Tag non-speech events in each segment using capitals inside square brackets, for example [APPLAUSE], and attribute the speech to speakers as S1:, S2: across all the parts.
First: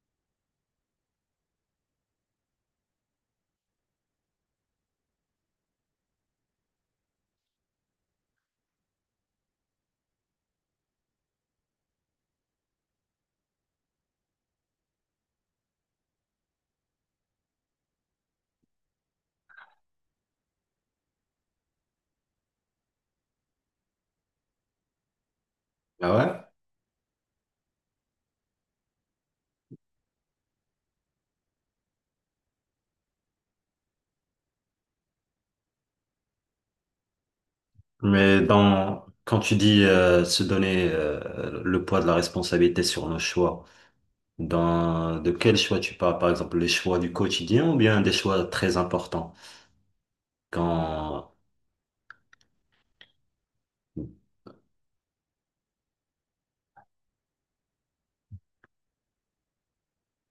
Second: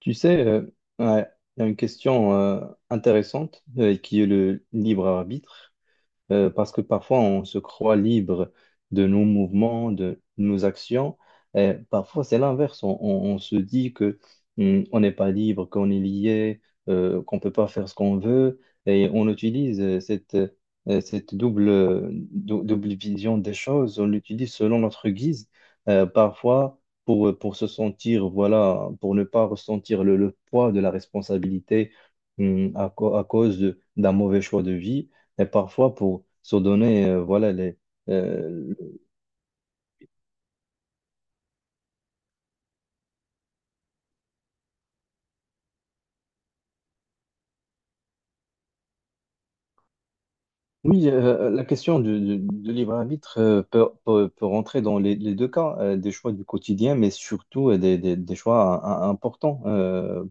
S1: Tu sais, euh, ouais, il y a une question intéressante qui est le libre arbitre. Parce que parfois, on se croit libre de nos mouvements, de nos actions. Et parfois, c'est l'inverse. On se dit que on n'est pas libre, qu'on est lié, qu'on ne peut pas faire ce qu'on veut. Et on utilise cette, cette double, double vision des choses. On l'utilise selon notre guise,
S2: Ah, ouais?
S1: parfois pour se sentir, voilà, pour ne pas ressentir le poids de la responsabilité à, à cause d'un mauvais choix de vie. Et parfois, pour se donner, voilà,
S2: Mais
S1: euh,
S2: dans, quand tu dis se donner le poids de la responsabilité sur nos choix, dans, de quel choix tu parles? Par exemple, les choix du quotidien ou bien des choix très importants?
S1: oui,
S2: Quand,
S1: la question du libre arbitre peut rentrer dans les deux cas, des choix du quotidien, mais surtout des choix importants.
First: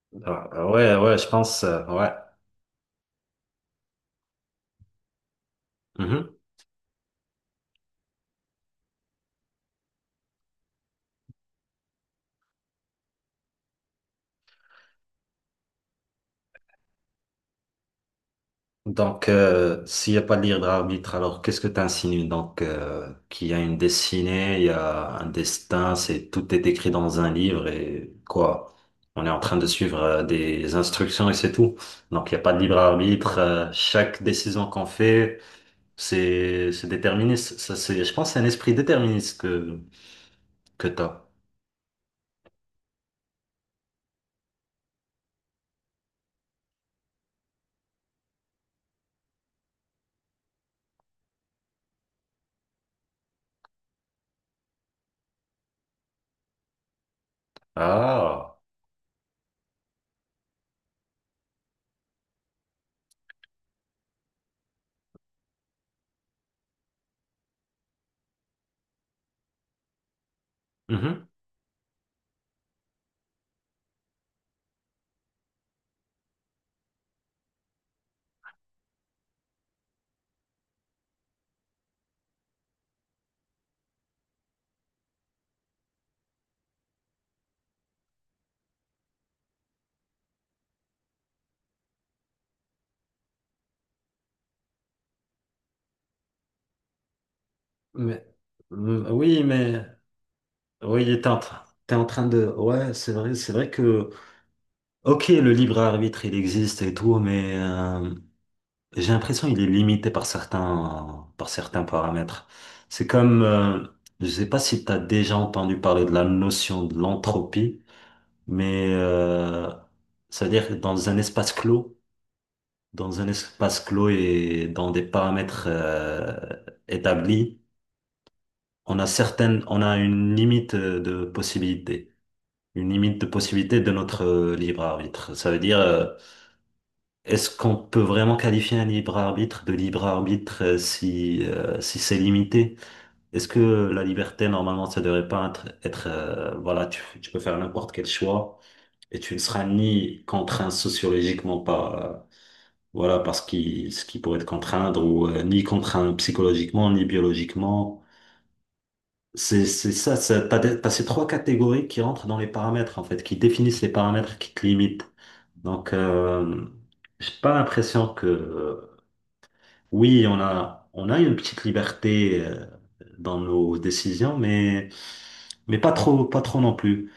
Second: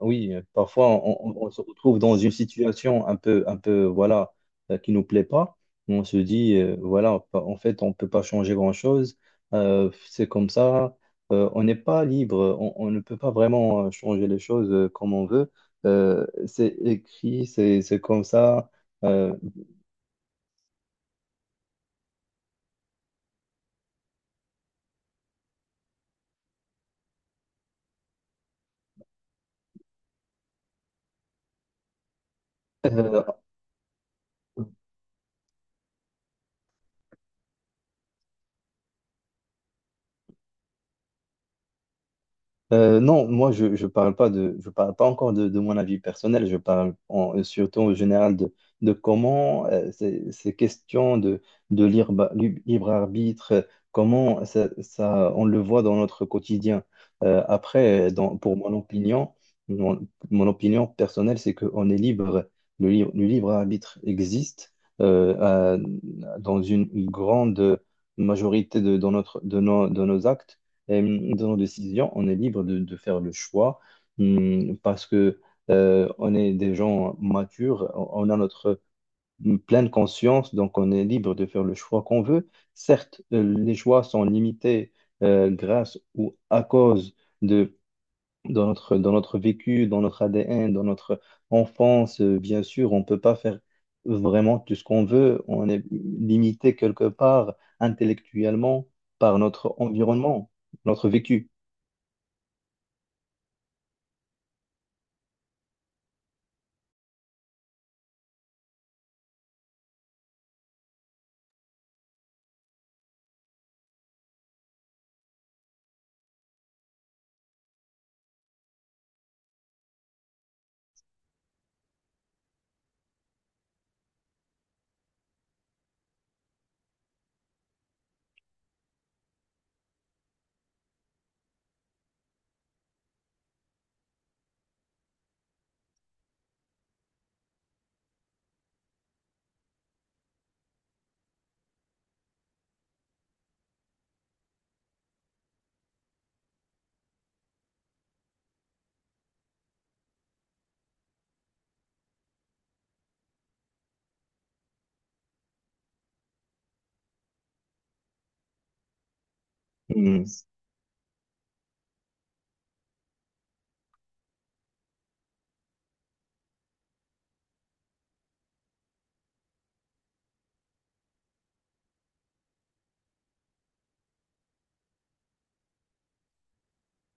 S1: Oui,
S2: ah,
S1: parfois
S2: ouais, ouais, je
S1: on se
S2: pense,
S1: retrouve
S2: ouais.
S1: dans une situation un peu, voilà, qui nous plaît pas. On se
S2: Mhm.
S1: dit, voilà, en fait, on peut pas changer grand-chose. C'est comme ça. On n'est pas libre. On ne peut pas vraiment changer les choses comme on veut. C'est écrit, c'est comme ça.
S2: Donc,
S1: Euh,
S2: s'il n'y a pas de libre d'arbitre, alors qu'est-ce que tu insinues? Donc, qu'il y a une destinée, il y a un destin, c'est tout est écrit dans un livre et quoi? On est en train de suivre des instructions et c'est tout. Donc, il n'y a pas de libre arbitre.
S1: [LAUGHS]
S2: Chaque décision qu'on fait, c'est déterministe. Ça, c'est, je pense, que c'est un esprit déterministe que t'as.
S1: Non, moi je parle pas de je parle pas encore de mon avis personnel. Je parle surtout en général de comment ces questions de libre, libre arbitre, comment on le voit dans notre quotidien. Après, dans,
S2: Ah.
S1: pour mon opinion, mon opinion personnelle, c'est qu'on est libre. Le libre arbitre existe euh, à- dans une grande majorité de dans notre de nos actes
S2: Mhm.
S1: dans nos décisions, on est libre de faire le choix parce que on est des gens matures, on a notre pleine conscience, donc on est libre de faire le choix qu'on veut. Certes, les choix sont limités grâce ou à cause de dans notre vécu, dans notre ADN, dans notre enfance, bien sûr, on ne peut pas faire vraiment tout ce qu'on veut, on est limité quelque part
S2: Mais
S1: intellectuellement
S2: mm,
S1: par
S2: oui,
S1: notre
S2: mais
S1: environnement,
S2: oui,
S1: notre vécu.
S2: t'es en train de. Ouais, c'est vrai que. Ok, le libre arbitre, il existe et tout, mais j'ai l'impression qu'il est limité par par certains paramètres. C'est comme, je sais pas si tu as déjà entendu parler de la notion de l'entropie, mais ça veut dire que dans un espace clos, dans un espace clos et dans des paramètres établis, on a on a une limite de possibilité, une limite de possibilité de notre libre arbitre. Ça veut dire est-ce qu'on peut vraiment qualifier un libre arbitre de libre arbitre si, si c'est limité? Est-ce que la liberté, normalement, ça devrait pas être, voilà, tu peux faire n'importe quel choix et tu ne seras ni contraint sociologiquement par, voilà, par ce qui pourrait te contraindre ou ni contraint psychologiquement, ni biologiquement. C'est ça,
S1: Mm.
S2: ça, t'as, t'as ces trois catégories qui rentrent dans les paramètres, en fait, qui définissent les paramètres qui te limitent. Donc, j'ai pas l'impression que, oui, on a une petite liberté dans nos décisions, mais pas trop, pas trop non plus.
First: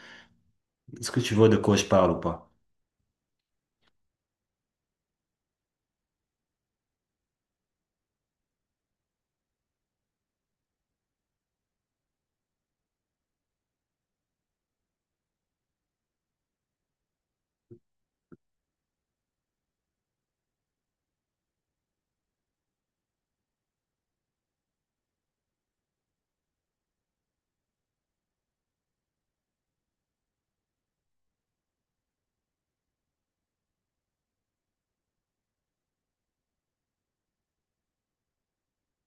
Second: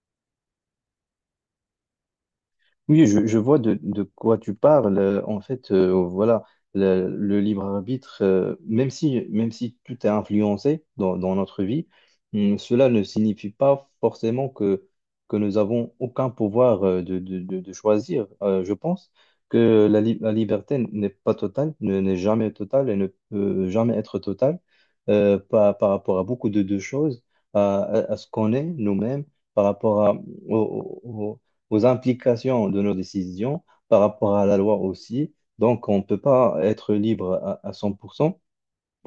S2: Est-ce que tu vois de quoi je parle ou pas?
S1: Oui, je vois de quoi tu parles. En fait, voilà, le libre arbitre, même si tout est influencé dans notre vie, cela ne signifie pas forcément que nous avons aucun pouvoir de choisir. Je pense que la liberté n'est pas totale, n'est jamais totale et ne peut jamais être totale par, par rapport à beaucoup de choses, à ce qu'on est nous-mêmes, par rapport à, au- au- aux implications de nos décisions par rapport à la loi aussi. Donc, on ne peut pas être libre à 100%,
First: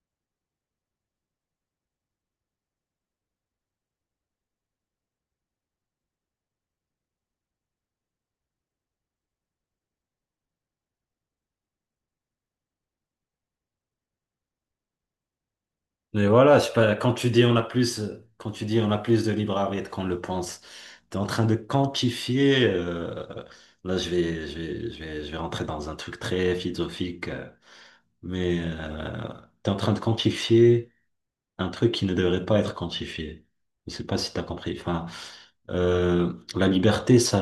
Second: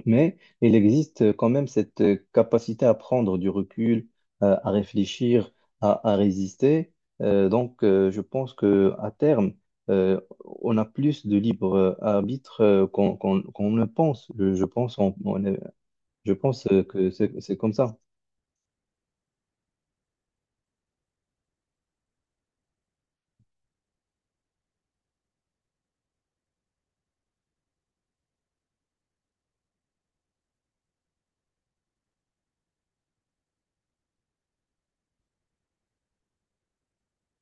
S1: mais il existe quand même cette capacité à prendre du recul, à réfléchir, à résister. Donc, je pense que à terme, euh, on a plus de libre arbitre qu'on qu'on ne pense. Je pense,
S2: Mais
S1: je
S2: voilà, je
S1: pense
S2: sais pas,
S1: que
S2: quand tu dis on
S1: c'est
S2: a
S1: comme ça.
S2: plus, quand tu dis on a plus de libre arbitre qu'on le pense, t'es en train de quantifier. Là, je vais rentrer dans un truc très philosophique, mais tu es en train de quantifier un truc qui ne devrait pas être quantifié. Je sais pas si tu as compris. Enfin, la liberté, ça,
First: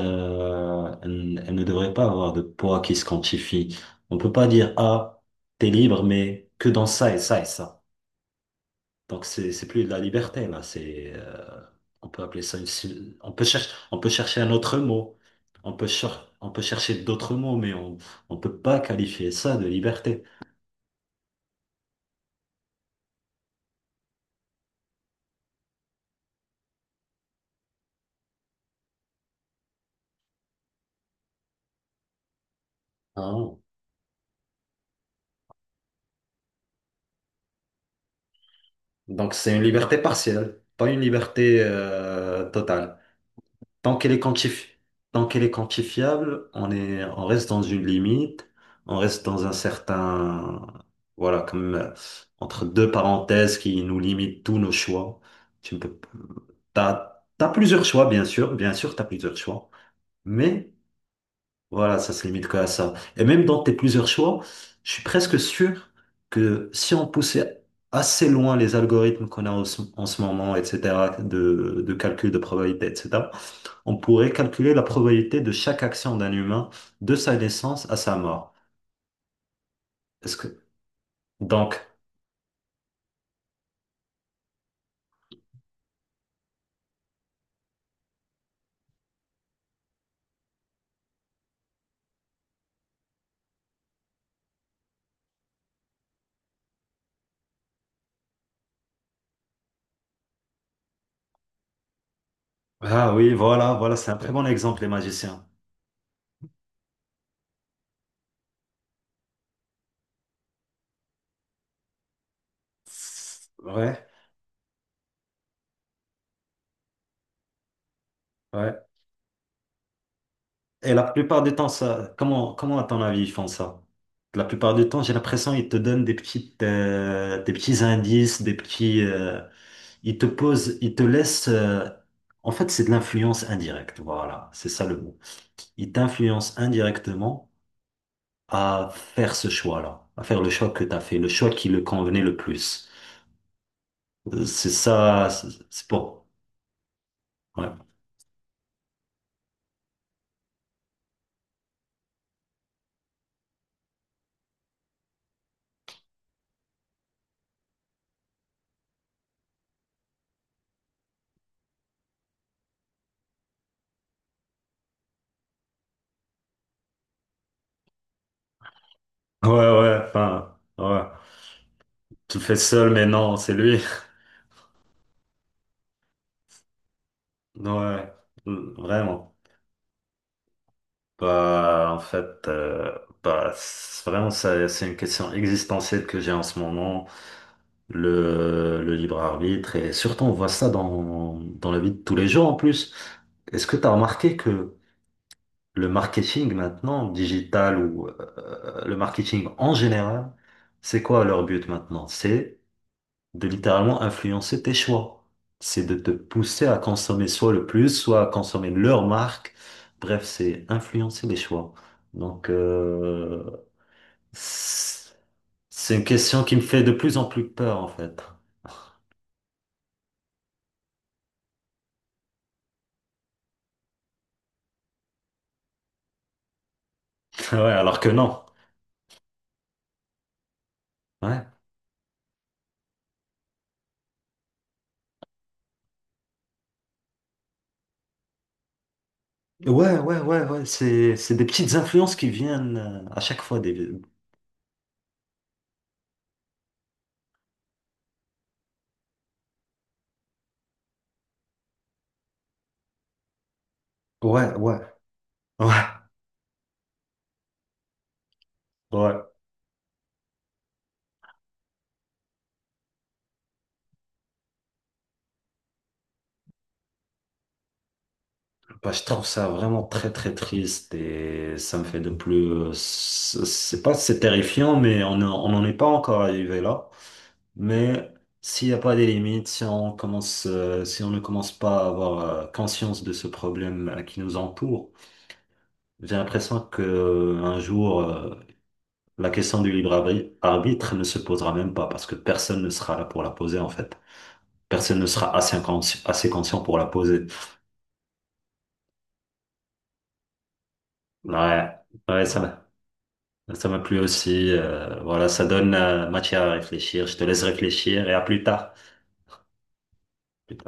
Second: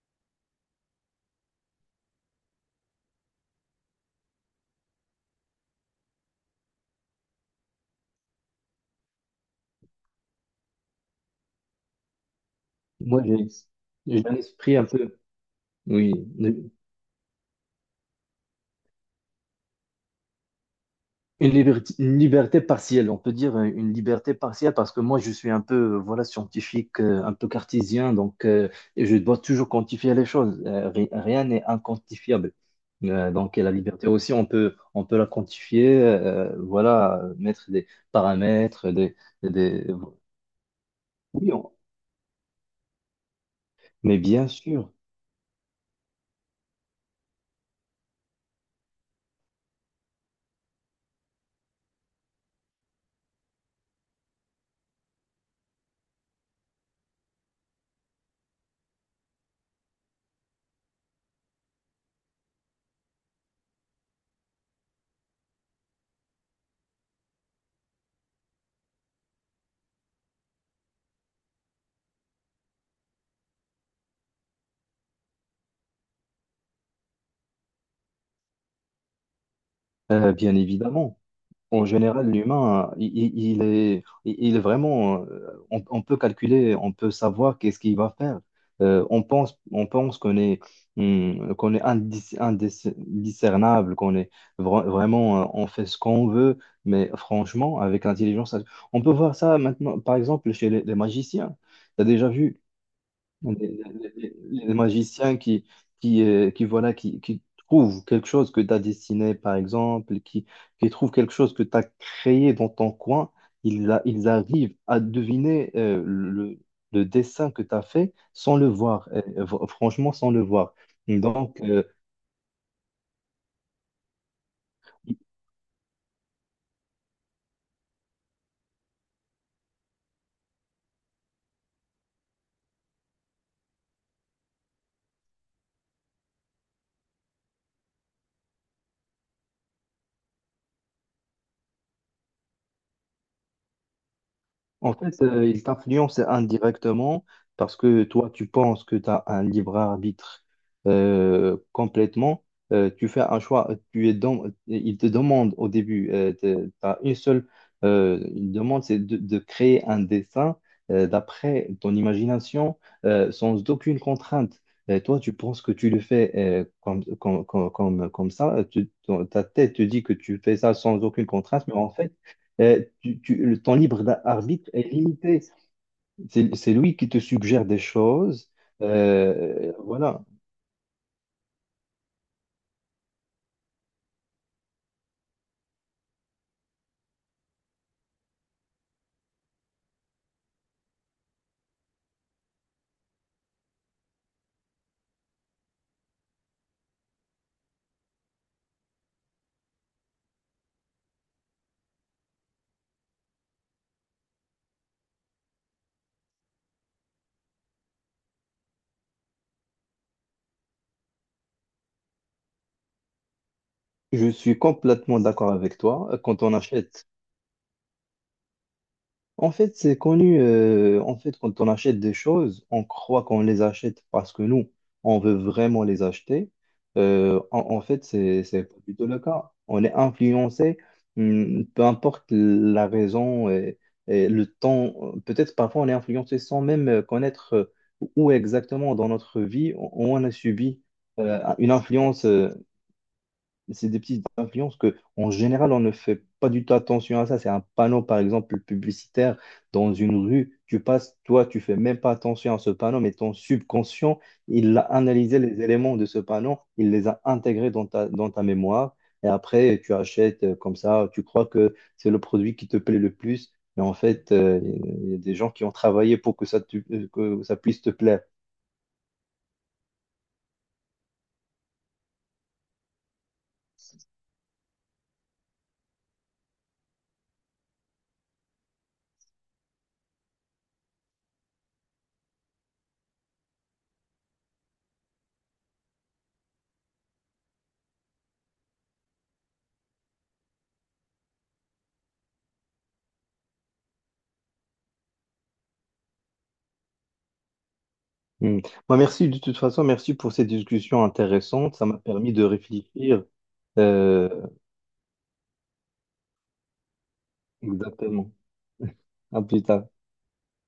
S2: elle ne devrait pas avoir de poids qui se quantifie. On peut pas dire, ah, t'es libre, mais que dans ça et ça et ça. Donc c'est plus de la liberté là. C'est on peut appeler ça une,
S1: Moi,
S2: on peut
S1: j'ai un
S2: chercher un
S1: esprit
S2: autre
S1: un
S2: mot.
S1: peu, oui,
S2: On peut chercher d'autres mots, mais on peut pas qualifier ça de liberté.
S1: une liberté, une liberté partielle, on peut dire une liberté partielle parce que moi je suis un peu voilà scientifique, un peu cartésien, donc et je dois toujours quantifier les choses. Rien n'est inquantifiable.
S2: Hein.
S1: Donc et la liberté aussi, on peut la quantifier, voilà, mettre des paramètres,
S2: Donc c'est une
S1: des...
S2: liberté partielle, pas une
S1: Oui,
S2: liberté totale. Tant qu'elle
S1: mais
S2: est
S1: bien
S2: quantifi-
S1: sûr,
S2: Tant qu'elle est quantifiable, on reste dans une limite, on reste dans un certain, voilà, comme entre deux parenthèses qui nous limitent tous nos choix. Tu ne peux, p- t'as, t'as plusieurs choix, bien sûr, t'as plusieurs choix, mais voilà, ça se limite qu'à ça. Et même dans tes plusieurs choix, je suis presque sûr que si on poussait assez loin les algorithmes qu'on a en ce moment, etc., de calcul de probabilité, etc., on pourrait calculer la probabilité de chaque action d'un humain de sa naissance à sa mort. Est-ce que...
S1: bien évidemment.
S2: Donc,
S1: En général, l'humain, il est, il est vraiment, on peut calculer, on peut savoir qu'est-ce qu'il va faire. On pense qu'on est indiscernable, qu'on est vraiment, on fait ce qu'on veut, mais franchement, avec l'intelligence, on peut voir ça maintenant, par exemple, chez les magiciens. Tu as déjà vu
S2: ah oui, voilà,
S1: les,
S2: voilà, c'est un très
S1: les-
S2: bon
S1: les-
S2: exemple, les
S1: magiciens
S2: magiciens.
S1: qui, qui trouvent quelque chose que tu as dessiné, par exemple, qui trouvent quelque chose que tu as créé dans ton coin,
S2: Ouais,
S1: ils arrivent à deviner le dessin que tu as fait sans le
S2: ouais.
S1: voir, franchement, sans le voir.
S2: Et la plupart du
S1: Donc,
S2: temps, ça, comment à ton avis ils font ça? La plupart du temps, j'ai l'impression ils te donnent des des petits indices, des ils te posent, ils te laissent. En fait, c'est de l'influence indirecte. Voilà, c'est ça le mot. Ils t'influencent indirectement à faire ce choix-là, à faire le choix que tu as fait, le choix qui le convenait le plus. C'est
S1: en fait,
S2: ça, c'est
S1: il
S2: c'est
S1: t'influence
S2: bon.
S1: indirectement
S2: Ouais,
S1: parce que toi, tu penses que tu as un libre arbitre complètement. Tu fais un choix, tu es dans, il te demande au début, tu as une seule une demande, c'est de créer un dessin d'après ton imagination sans aucune contrainte. Et toi, tu penses que tu le fais comme ça. Ta
S2: ouais,
S1: tête te
S2: ouais.
S1: dit que tu
S2: Enfin,
S1: fais ça sans
S2: ouais.
S1: aucune contrainte, mais en fait,
S2: Tu le fais seul, mais non, c'est
S1: le temps
S2: lui.
S1: libre
S2: [LAUGHS]
S1: d'arbitre est limité. C'est lui qui te suggère des
S2: Ouais,
S1: choses.
S2: vraiment.
S1: Voilà.
S2: Bah, en fait, bah, c'est- vraiment, ça- c'est une question existentielle que j'ai en ce moment, le libre arbitre. Et surtout, on voit ça dans, dans la vie de tous les jours en plus. Est-ce que tu as remarqué que le marketing maintenant, digital ou le marketing en général, c'est quoi leur but maintenant? C'est de littéralement influencer tes choix. C'est de te pousser à consommer soit le plus, soit à consommer leur marque. Bref, c'est influencer les choix. Donc,
S1: Je suis
S2: c'est
S1: complètement d'accord avec
S2: c'est une
S1: toi. Quand
S2: question
S1: on
S2: qui me fait de
S1: achète
S2: plus en plus peur, en fait. [LAUGHS]
S1: en fait, c'est connu. En fait, quand on achète des choses, on croit qu'on les achète parce que nous, on veut vraiment les acheter.
S2: Ouais,
S1: En
S2: alors
S1: fait,
S2: que non.
S1: c'est pas du tout le cas. On est influencé,
S2: Ouais.
S1: peu importe la raison et le temps. Peut-être parfois on est influencé sans même connaître où exactement dans notre vie
S2: Ouais, ouais,
S1: on a
S2: ouais, ouais.
S1: subi
S2: C'est des
S1: une
S2: petites influences
S1: influence
S2: qui viennent à chaque fois
S1: c'est
S2: des...
S1: des petites influences que, en général, on ne fait pas du tout attention à ça. C'est un panneau, par exemple, publicitaire dans une rue. Tu passes, toi, tu fais même pas attention à ce panneau, mais ton subconscient,
S2: Ouais,
S1: il
S2: ouais,
S1: a analysé les
S2: ouais,
S1: éléments de ce panneau, il les a intégrés dans ta mémoire. Et
S2: ouais.
S1: après, tu achètes comme ça, tu crois que c'est le produit qui te plaît le plus. Mais en fait, il y a des gens qui ont travaillé pour que ça, que ça puisse te plaire.
S2: Bah, je trouve ça vraiment très très triste et ça me fait de plus. C'est pas c'est terrifiant, mais on n'en est pas encore arrivé là. Mais s'il n'y a pas des limites, si on commence, si on ne commence pas à avoir conscience de ce problème qui nous entoure, j'ai l'impression que un jour la question du arbitre ne se posera même pas parce que personne ne sera là pour la poser en fait. Personne ne sera assez conscient pour la poser.
S1: Hmm. Moi, merci de toute façon, merci pour cette discussion
S2: Ouais,
S1: intéressante. Ça m'a
S2: ouais,
S1: permis de
S2: ça.
S1: réfléchir.
S2: Ça m'a plu
S1: Euh,
S2: aussi. Voilà, ça donne matière à réfléchir. Je te laisse réfléchir et à
S1: Exactement.
S2: plus tard.
S1: [LAUGHS] À plus tard.
S2: Plus tard.